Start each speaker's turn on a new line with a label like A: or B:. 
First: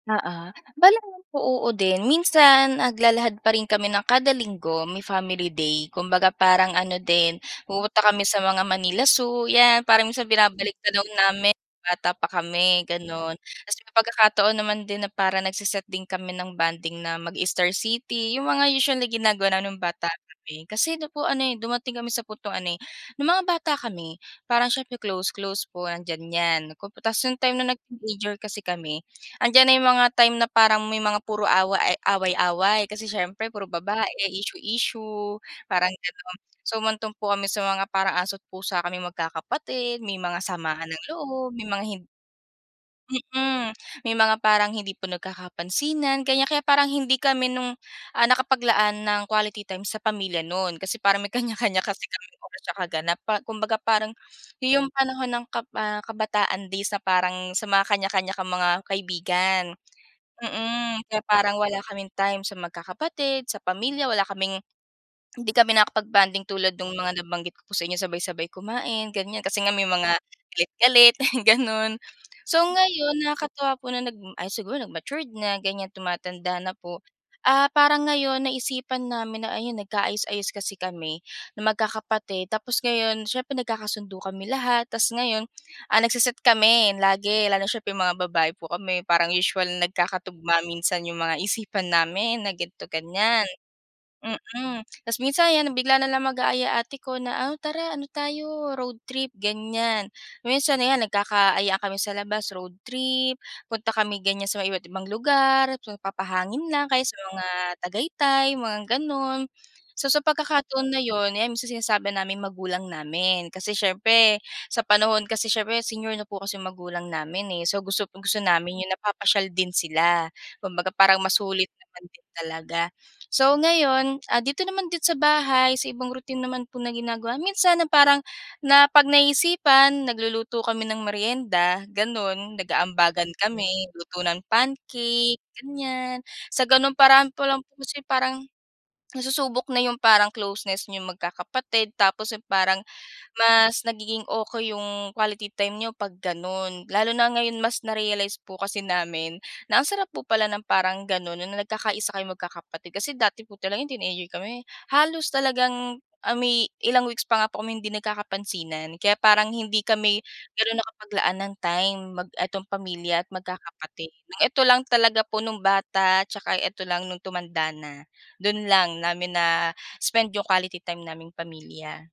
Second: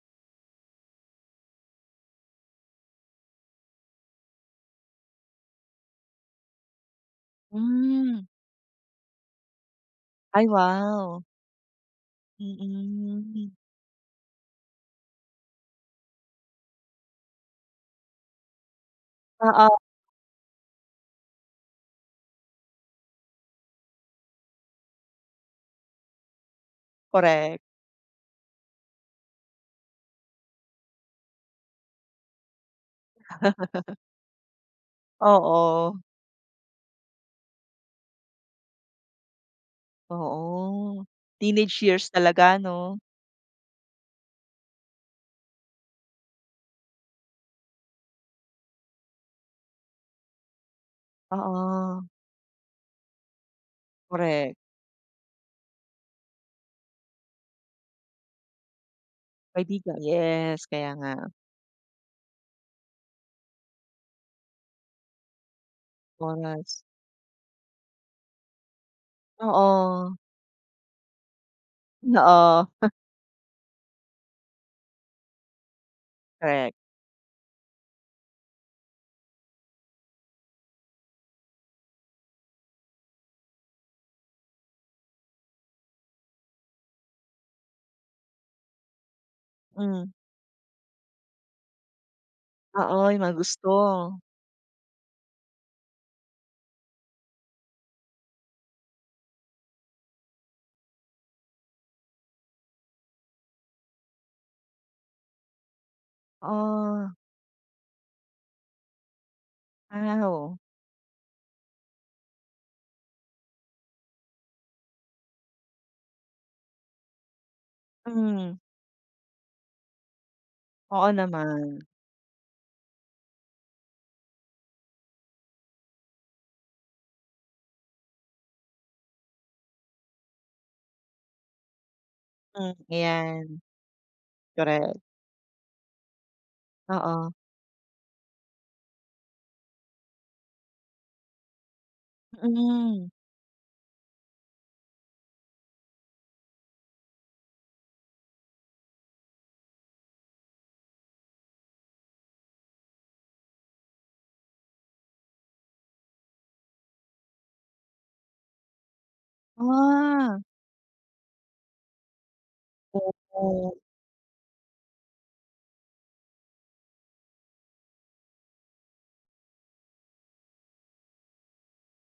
A: Oo. Bale [unintelligible] po oo din. Minsan naglalahad pa rin kami ng kada linggo may family day. Kumbaga, parang ano din, pumupunta kami
B: Mm.
A: sa mga Manila Zoo, 'yan. Parang minsan
B: Ay,
A: binabalik tanaw
B: wow.
A: namin nung bata pa kami, gano'n.
B: Mm.
A: Tapos may pagkakataon naman din na parang nagse-set din kami ng bonding na mag-Star City, yung mga usual na ginagawa
B: Oo.
A: namin nung bata kami. Kasi ano po ano, eh, dumating kami sa puntong ano, eh, nung mga bata kami parang siyempre, close-close po andiyan 'yan. Tapos yung time
B: Korek.
A: na nag-teenager kasi kami, andiyan na yung mga time na parang may mga puro awa ay away-away kasi siyempre puro babae, issue-issue, parang
B: Oo.
A: gano'n. So, humantong po kami sa mga parang aso't pusa kaming magkakapatid, may mga samaan ng
B: Oo,
A: loob, may
B: teenage
A: mga hin
B: years talaga ano?
A: Mm. May mga parang hindi po nagkakapansinan, ganyan. Kaya parang hindi kami nung, ah, nakapaglaan ng quality time sa pamilya no'n kasi parang nag kanya-kanya
B: Oo.
A: kasi kaming oras tsaka ganap pa kumbaga, parang
B: Korek.
A: yung panahon ng kab ah kabataan days na parang sa mga kanya-kanya kang mga kaibigan
B: Kaibigan. Yes, kaya
A: mm. Kaya
B: nga.
A: parang wala kaming time sa magkakapatid, sa pamilya, wala kaming hindi kami nakapag-bonding tulad
B: Oras.
A: nung mga nabanggit ko po sa inyo, sabay-sabay kumain, ganyan. Kasi nga may mga
B: Oo.
A: galit-galit, ganun. So,
B: Oo.
A: ngayon nakakatuwa po na nag ay siguro nag matured na ganyan, tumatanda
B: Korek.
A: na po. Ah, parang ngayon naisipan namin na ayun, nagka-ayos-ayos kasi kami na magkakapatid tapos ngayon siyempre nagkakasundo kami lahat. Tapos ngayon, ah, nagse-set kami lagi lalo siyempre mga babae po kami, parang usual
B: Mm.
A: nagkakatugma minsan yung mga isipan namin na
B: Oo, yung mga
A: gan'to-ganyan.
B: gusto.
A: Mm. Tapos minsan 'yan, ah, bigla na lang mag-aaya ate ko na, "Ah, tara. Ano tayo, road trip," ganyan. Minsan ayan, nagkaka-ayaan kami sa labas road trip, punta kami ganyan sa mga iba't ibang lugar, magpapahangin lang o kaya
B: Oo.
A: sa mga Tagaytay, mga gano'n. So,
B: Ah,
A: sa
B: ho
A: pagkakataon na yun ayan, minsan sinasama namin magulang namin. Kasi siyempre, sa panahon kasi siyempre senior na po kasi magulang namin, eh. So, gusto gusto
B: Mm.
A: namin yung napapasyal din sila. Kumbaga,
B: Oo
A: parang masulit
B: naman.
A: naman din talaga. So, ngayon, ah, dito naman din sa bahay, sa ibang routine naman po na ginagawa, minsan na parang na 'pag naiisipan, nagluluto kami ng merienda gano'n,
B: Mm,
A: nag-aambagan
B: ayan.
A: kami, luto ng
B: Korek.
A: pancake, ganyan. Sa ganung
B: Oo.
A: paraan pa lang po kasi parang nasusubok na yung parang closeness niyong magkakapatid. Tapos yung parang
B: Mm.
A: mas nagiging okey yung quality time niyo 'pag gan'on. Lalo na ngayon mas narealize po kasi namin na ang sarap po pala ng parang gano'n na nagkakaisa kayong magkakapatid. Kasi dati po talaga no'ng teenager kami halos talagang, ah, may ilang weeks pa nga kaming hindi nagkakapansinan. Kaya parang hindi kami
B: Ah.
A: ganun nakapaglaan ng time mag 'etong pamilya at
B: Opo.
A: magkakapatid. Ng eto lang talaga po nung bata tsaka 'eto lang nung tumanda na, dun lang namin na spend yung quality time naming pamilya.